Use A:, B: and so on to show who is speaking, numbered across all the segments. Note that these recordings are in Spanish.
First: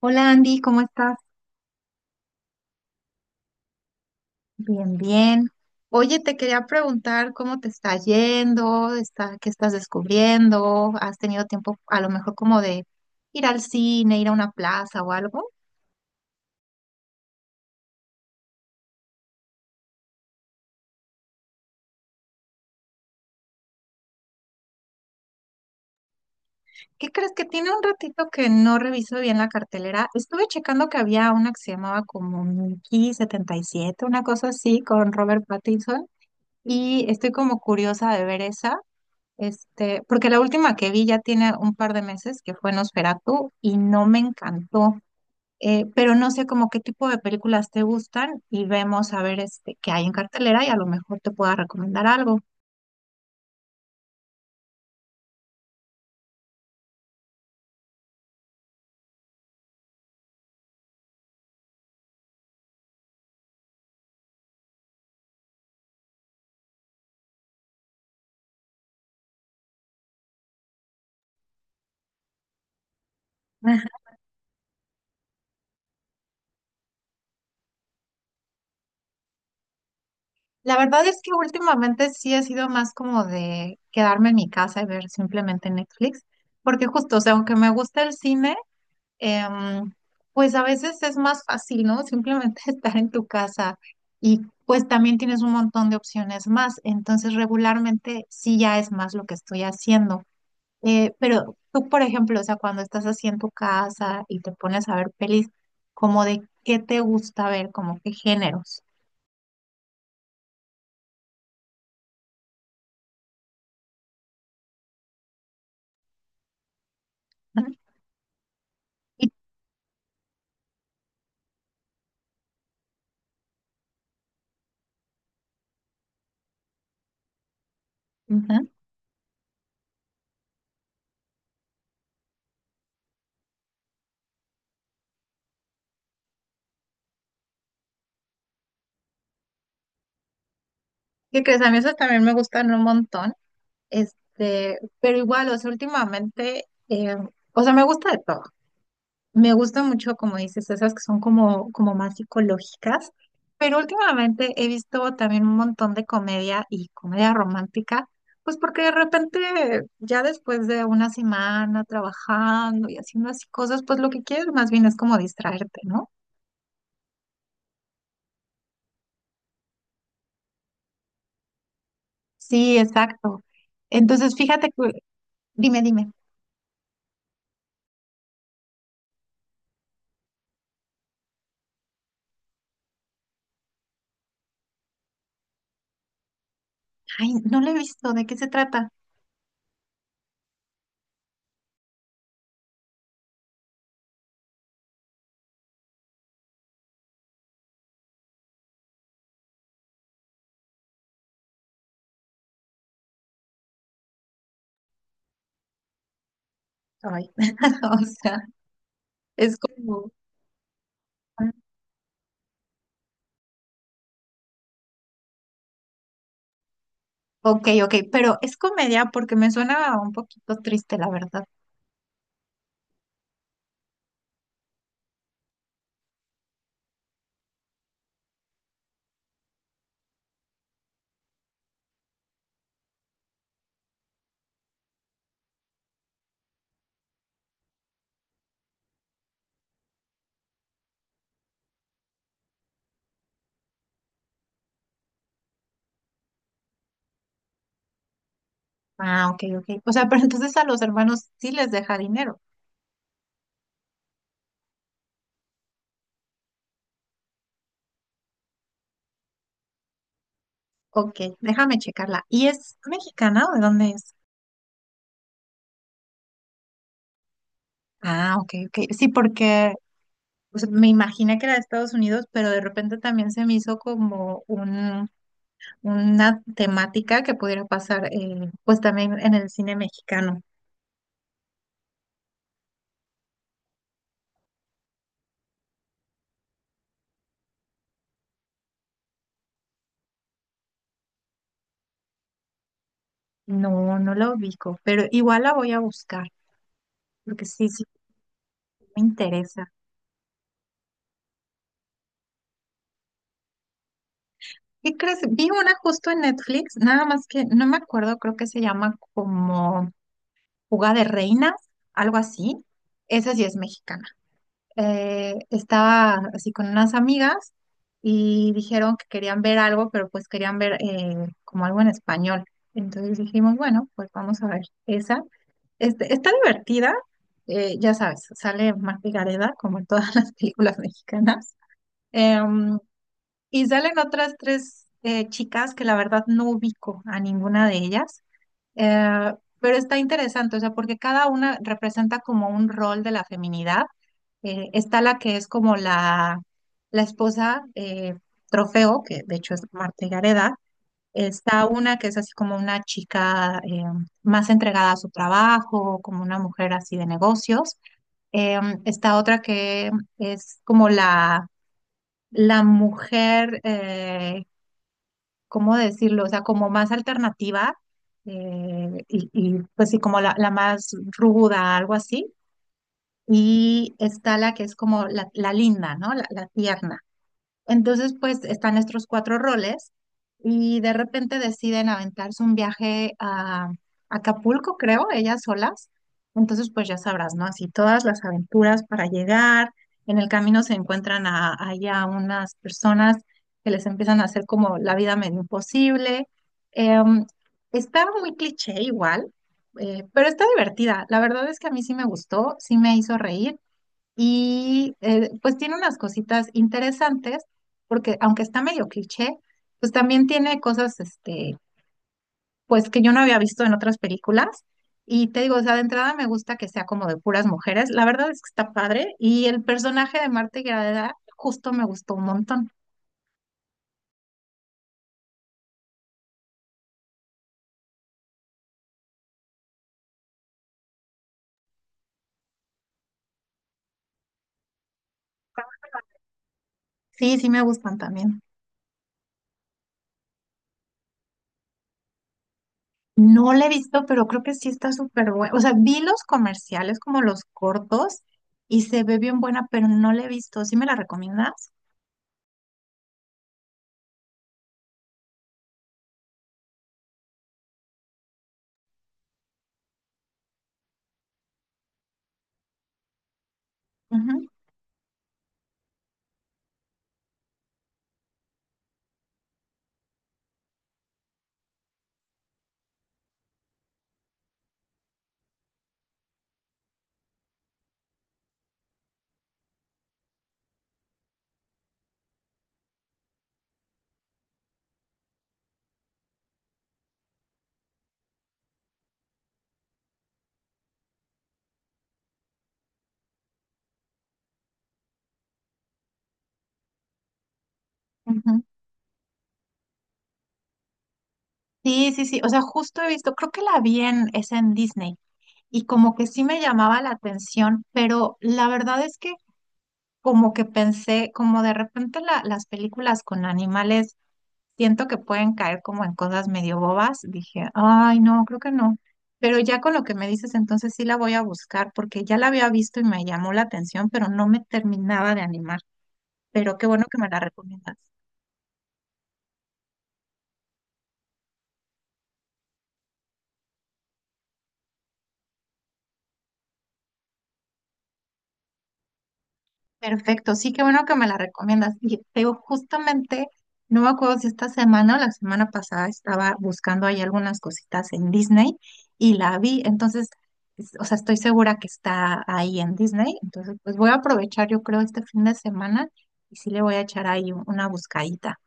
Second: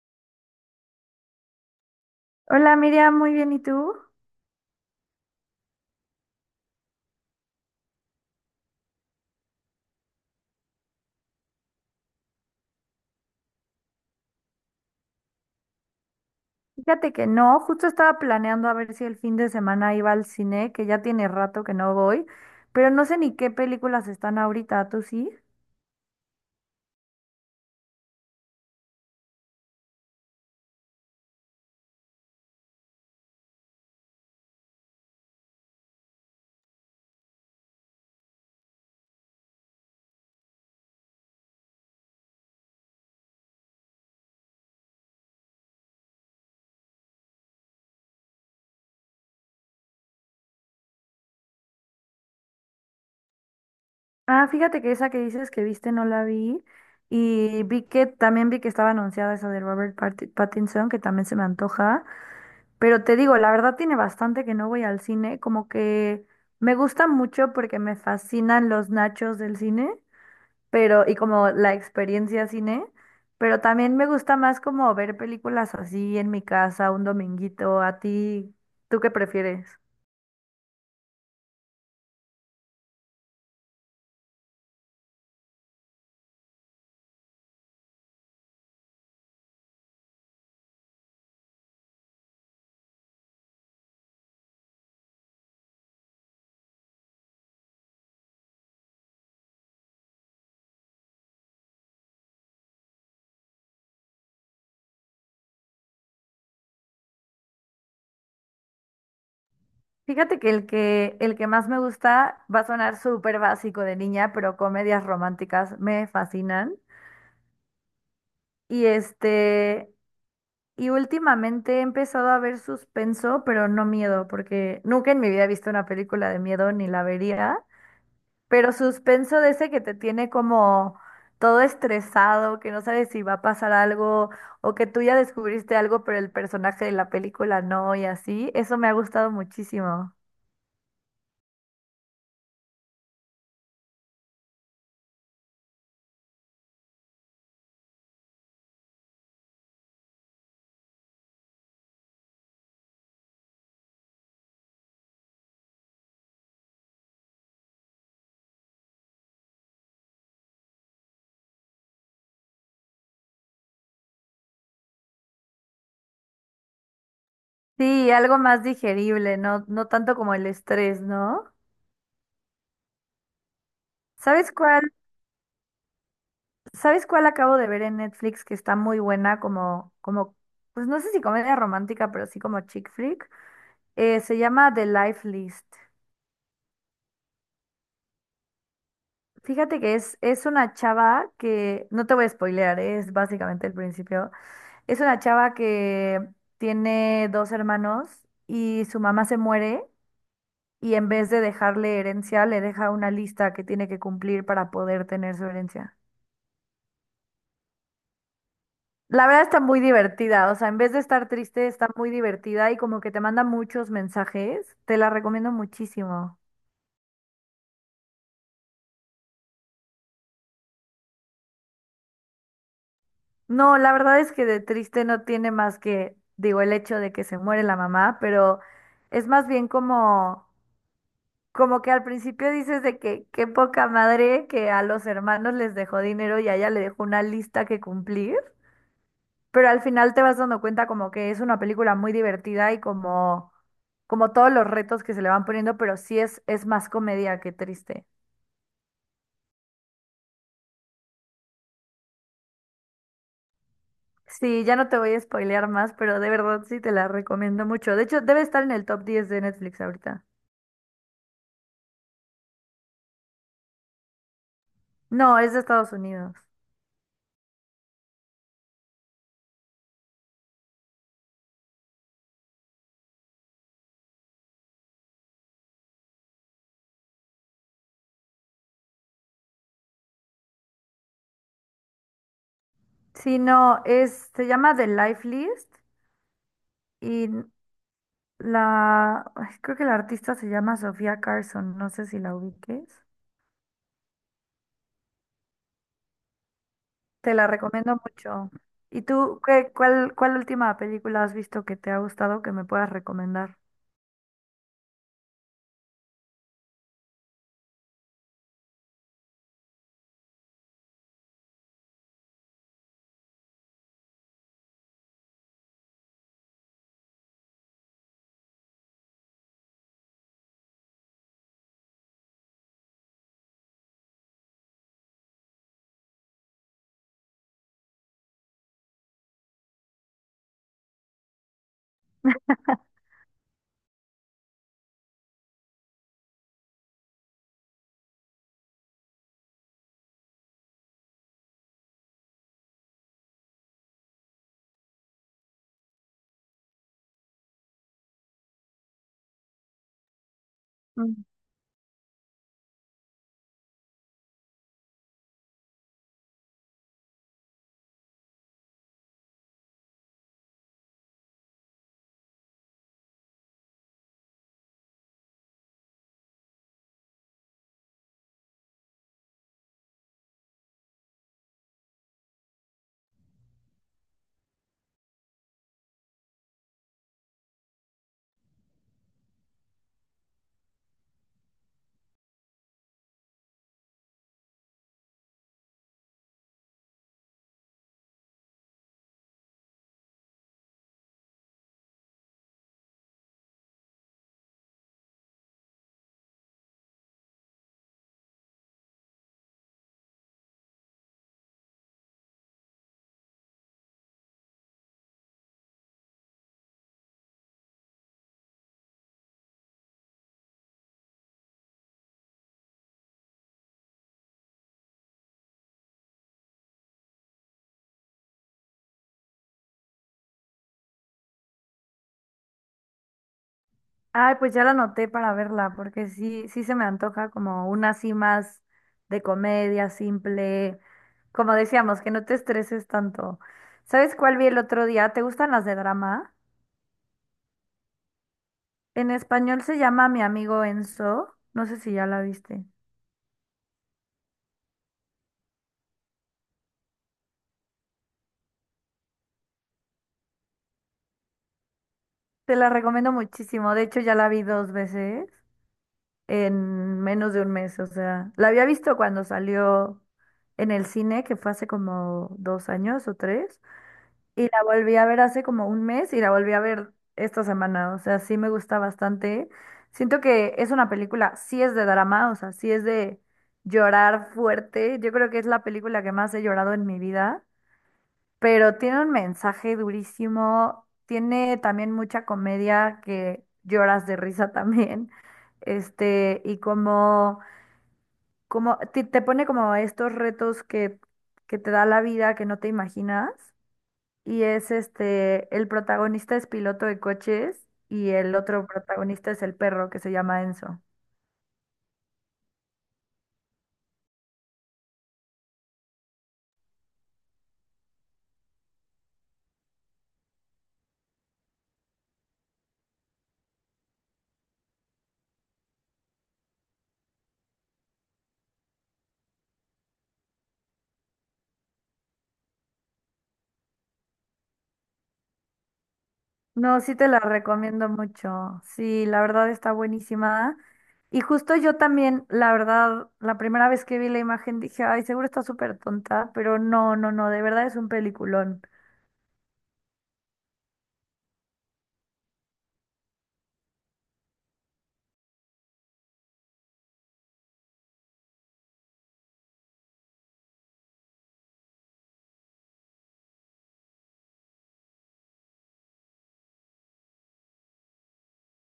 A: Hola Andy, ¿cómo estás?
B: Hola Miriam, muy bien, ¿y tú?
A: Bien, bien. Oye, te quería preguntar cómo te está yendo, qué estás descubriendo, has tenido tiempo a lo mejor como de ir al cine, ir a una plaza o algo.
B: Fíjate que no, justo estaba planeando a ver si el fin de semana iba al cine, que ya tiene rato que no voy, pero no sé ni qué películas están ahorita, ¿tú sí?
A: ¿Qué crees? Que tiene un ratito que no reviso bien la cartelera. Estuve checando que había una que se llamaba como Mickey 77, una cosa así, con Robert Pattinson, y estoy como curiosa de ver esa. Este, porque la última que vi ya tiene un par de meses, que fue Nosferatu, y no me encantó. Pero no sé como qué tipo de películas te gustan y vemos a ver este, qué hay en cartelera y a lo mejor te pueda recomendar algo.
B: Ah, fíjate que esa que dices que viste no la vi y vi que también vi que estaba anunciada esa de Pattinson, que también se me antoja, pero te digo, la verdad tiene bastante que no voy al cine, como que me gusta mucho porque me fascinan los nachos del cine, pero y como la experiencia cine, pero también me gusta más como ver películas así en mi casa un dominguito. ¿A ti, tú qué prefieres?
A: La verdad es que últimamente sí he sido más como de quedarme en mi casa y ver simplemente Netflix, porque justo, o sea, aunque me gusta el cine, em, pues a veces es más fácil, ¿no? Simplemente estar en tu casa y pues también tienes un montón de opciones más. Entonces, regularmente sí ya es más lo que estoy haciendo. Pero tú, por ejemplo, o sea, cuando estás así en tu casa y te pones a ver pelis, como de qué te gusta ver, como qué géneros.
B: Fíjate que el que más me gusta va a sonar súper básico de niña, pero comedias románticas me fascinan.
A: Ujú.
B: Y
A: Y-
B: este y últimamente he empezado a ver suspenso, pero no miedo, porque nunca en mi vida he visto una película de miedo ni la vería.
A: ujú.
B: Pero suspenso de ese que te tiene como todo estresado, que no sabes si va a pasar algo o que tú ya descubriste algo, pero el personaje de la película no, y así, eso me ha gustado muchísimo.
A: ¿Qué crees? A mí esos también me gustan un montón. Este, pero igual, o sea, últimamente, o sea, me gusta de todo. Me gusta mucho, como dices, esas que son como, como más psicológicas, pero últimamente he visto también un montón de comedia y comedia romántica, pues porque de repente ya después de una semana trabajando y haciendo así cosas, pues lo que quieres más bien es como distraerte, ¿no?
B: Sí, algo más digerible, no, no tanto como el estrés, ¿no?
A: Sí, exacto. Entonces,
B: ¿Sabes
A: fíjate que,
B: cuál?
A: dime, dime,
B: ¿Sabes cuál acabo de ver en Netflix que está muy buena como, pues no sé si comedia romántica, pero sí como chick flick? Se llama The Life List.
A: ay, no lo he visto, ¿de qué se trata?
B: Fíjate que es una chava que, no te voy a spoilear, ¿eh? Es básicamente el principio. Es una chava que tiene dos hermanos y su mamá se muere, y en vez de dejarle herencia, le deja una lista que tiene que cumplir para poder tener su herencia.
A: Ay, o sea,
B: La verdad
A: es
B: está muy
A: como...
B: divertida, o sea, en vez de estar triste, está muy divertida y como que te manda muchos mensajes. Te la recomiendo muchísimo.
A: Ok, ok, pero es comedia porque me suena un poquito triste, la verdad.
B: No, la verdad es que de triste no tiene más que, digo, el hecho de que se muere la mamá, pero es más bien como, como que al principio dices de que qué poca madre que a los hermanos les dejó dinero y a ella le dejó una lista que cumplir, pero al final te vas dando cuenta como que es una película muy divertida y como, como todos los retos que se le van poniendo, pero sí es más comedia que triste.
A: Ah, ok, ok. O sea, pero entonces a los hermanos sí les deja dinero.
B: Sí, ya no te voy a spoilear más, pero de verdad sí te la recomiendo mucho. De hecho, debe estar en el top 10 de Netflix ahorita.
A: Ok, déjame checarla. ¿Y es mexicana o de dónde es?
B: No, es de Estados Unidos.
A: Ah, ok, ok. Sí, porque o sea, me imaginé que era de Estados Unidos, pero de repente también se me hizo como una temática que pudiera pasar, pues también en el cine mexicano.
B: Sí, no, se llama The Life List y ay, creo que la artista se llama Sofía Carson, no sé si la ubiques.
A: No, no la ubico, pero igual la voy a buscar,
B: Te
A: porque
B: la
A: sí, sí,
B: recomiendo mucho. ¿Y
A: me
B: tú
A: interesa.
B: qué, cuál última película has visto que te ha gustado que me puedas recomendar?
A: ¿Qué crees? Vi una justo en Netflix, nada más que no me acuerdo, creo que se llama como... Fuga de Reinas, algo así. Esa sí es mexicana. Estaba así con unas amigas y dijeron que querían ver algo, pero pues querían ver como algo en español. Entonces dijimos, bueno, pues vamos a ver esa. Este, está divertida, ya sabes, sale Marta Gareda, como en todas las películas mexicanas. Em, y salen otras tres chicas que la verdad no ubico a ninguna de ellas. Eh, pero está interesante, o sea, porque cada una representa como un rol de la feminidad. Está la esposa trofeo, que de hecho es Marta Gareda.
B: Mm.
A: Está una que es así como una chica más entregada a su trabajo, como una mujer así de negocios. Eh, Está otra que es como la mujer ¿cómo decirlo? O sea, como más alternativa pues sí, como la más ruda, algo así. Y está la que es como la linda, ¿no? La tierna. Entonces, pues están estos cuatro roles y de repente deciden aventarse un viaje a Acapulco, creo, ellas solas. Entonces, pues ya sabrás, ¿no? Así todas las aventuras para llegar. En el camino se encuentran a, ahí a unas personas que les empiezan a hacer como la vida medio imposible. Em, Está muy cliché igual, pero está divertida. La verdad es que a mí sí me gustó, sí me hizo reír. Y pues tiene unas cositas interesantes, porque aunque está medio cliché, pues también tiene cosas, este, pues que yo no había visto en otras películas. Y te digo, o sea, de entrada me gusta que sea como de puras mujeres. La verdad es que está padre. Y el personaje de Marta Higareda justo me gustó un montón.
B: Ay, pues ya la anoté para verla, porque sí, sí se me antoja como una así más de comedia, simple, como decíamos, que no te estreses tanto. ¿Sabes cuál vi el otro día? ¿Te gustan las de drama?
A: Sí, sí me gustan también.
B: En español se llama Mi amigo Enzo. No sé si ya la viste.
A: No la he visto, pero creo que sí está súper buena. O sea, vi los comerciales como los cortos y se ve bien buena, pero no la he visto. ¿Sí me la recomiendas?
B: Te la recomiendo muchísimo. De hecho, ya la vi dos veces en menos de un mes. O sea, la había visto cuando salió en el cine, que fue hace como 2 años o 3. Y
A: Ujú,
B: la volví a ver hace como un mes y la volví a ver esta semana. O sea, sí me gusta bastante. Siento que es una película, sí es de drama, o sea, sí es de llorar fuerte. Yo creo que es la película que más he llorado en mi vida, pero tiene un mensaje durísimo, tiene también mucha comedia que lloras de risa también, este, y como, como te pone como estos retos que te da la vida que no te imaginas, y es este, el protagonista es piloto de coches y el
A: ujú.
B: otro protagonista es el perro que se llama Enzo.
A: Sí, sí, sí. O sea, justo he visto, creo que la vi en, es en Disney y como que sí me llamaba la atención, pero la verdad es que como que pensé, como de repente las películas con animales, siento que pueden caer como en cosas medio bobas. Dije, ay, no, creo que no. Pero ya con lo que me dices, entonces sí la voy a buscar porque ya la había visto y me llamó la atención, pero no me terminaba de animar. Pero
B: No,
A: qué
B: sí
A: bueno
B: te
A: que
B: la
A: me la
B: recomiendo
A: recomiendas.
B: mucho. Sí, la verdad está buenísima. Y justo yo también, la verdad, la primera vez que vi la imagen dije, ay, seguro está súper tonta, pero no, no, no, de verdad es un peliculón.
A: Perfecto, sí, qué bueno que me la recomiendas. Y te digo, justamente, no me acuerdo si esta semana o la semana pasada estaba buscando ahí algunas cositas en Disney y la vi, entonces, o sea, estoy segura que está ahí en Disney, entonces, pues voy a aprovechar, yo creo, este fin de semana y sí le voy a echar ahí una buscadita.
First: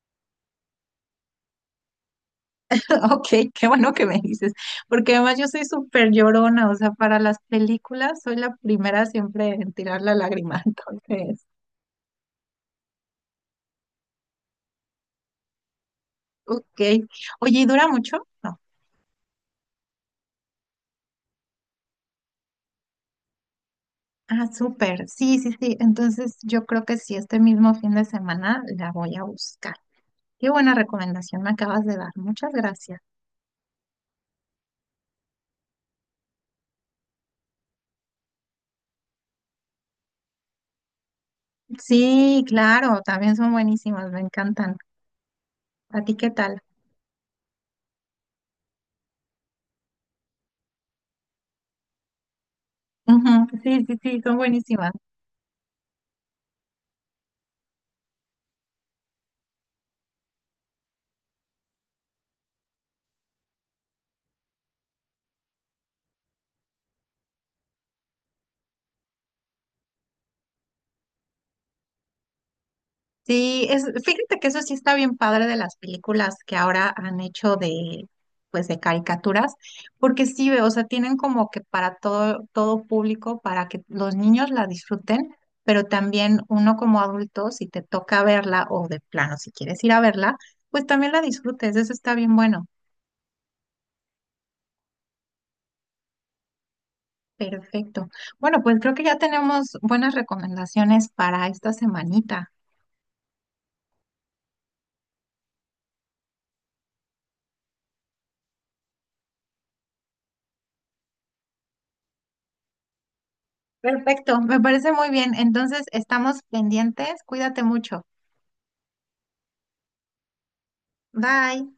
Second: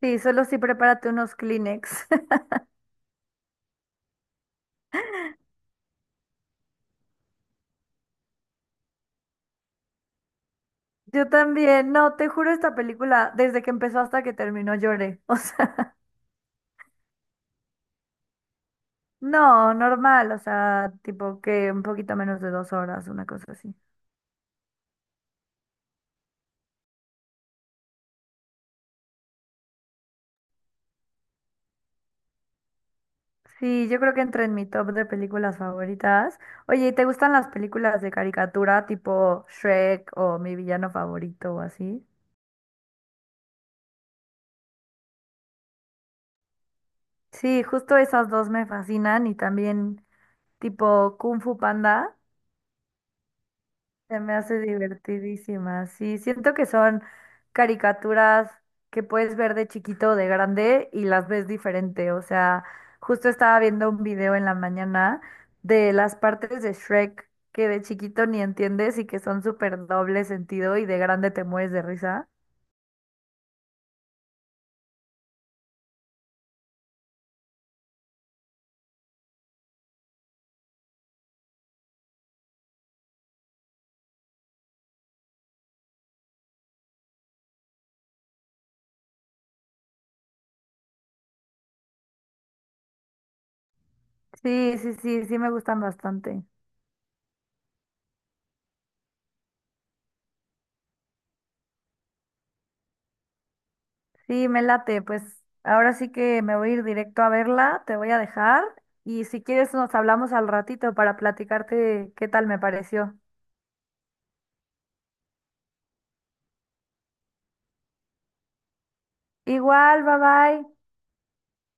B: Sí, solo sí prepárate unos Kleenex.
A: Ok, qué bueno que me dices, porque además yo soy súper llorona, o sea, para las películas soy la primera siempre en tirar la lágrima,
B: Yo
A: entonces,
B: también, no, te juro, esta película, desde que empezó hasta que terminó lloré. O sea,
A: ok. Oye, ¿y dura mucho? No.
B: no, normal, o sea, tipo que un poquito menos de 2 horas, una cosa así.
A: Ah, súper. Sí, sí, sí. Entonces yo creo que sí, este mismo fin de semana la voy a buscar. Qué buena recomendación me acabas de dar. Muchas gracias.
B: Sí, yo creo que entra en mi top de películas favoritas. Oye, ¿y te gustan las películas de caricatura tipo Shrek o Mi villano favorito o así?
A: Sí, claro, también son buenísimas, me encantan. ¿A ti qué tal?
B: Sí, justo esas dos me fascinan y también tipo Kung Fu Panda.
A: Ujú, sí, sí,
B: Se
A: sí,
B: me
A: son
B: hace
A: buenísimas.
B: divertidísima. Sí, siento que son caricaturas que puedes ver de chiquito o de grande y las ves diferente. O sea, justo estaba viendo un video en la mañana de las partes de Shrek que de chiquito ni entiendes y que son súper doble sentido y de grande te mueres de risa.
A: Sí, es, fíjate que eso sí está bien padre de las películas que ahora han hecho de, pues de caricaturas, porque sí, o sea, tienen como que para todo, todo público, para que los niños la disfruten, pero también uno como adulto, si te toca verla o de plano, si quieres ir a verla, pues también la disfrutes, eso está bien bueno.
B: Sí, sí, sí, sí me gustan bastante.
A: Perfecto. Bueno, pues creo que ya tenemos buenas recomendaciones para esta semanita.
B: Sí, me late. Pues ahora sí que me voy a ir directo a verla, te voy a dejar, y si quieres nos hablamos al ratito para platicarte qué tal me pareció.
A: Perfecto, me parece muy bien. Entonces, estamos pendientes, cuídate mucho.
B: Igual, bye bye.
A: Bye.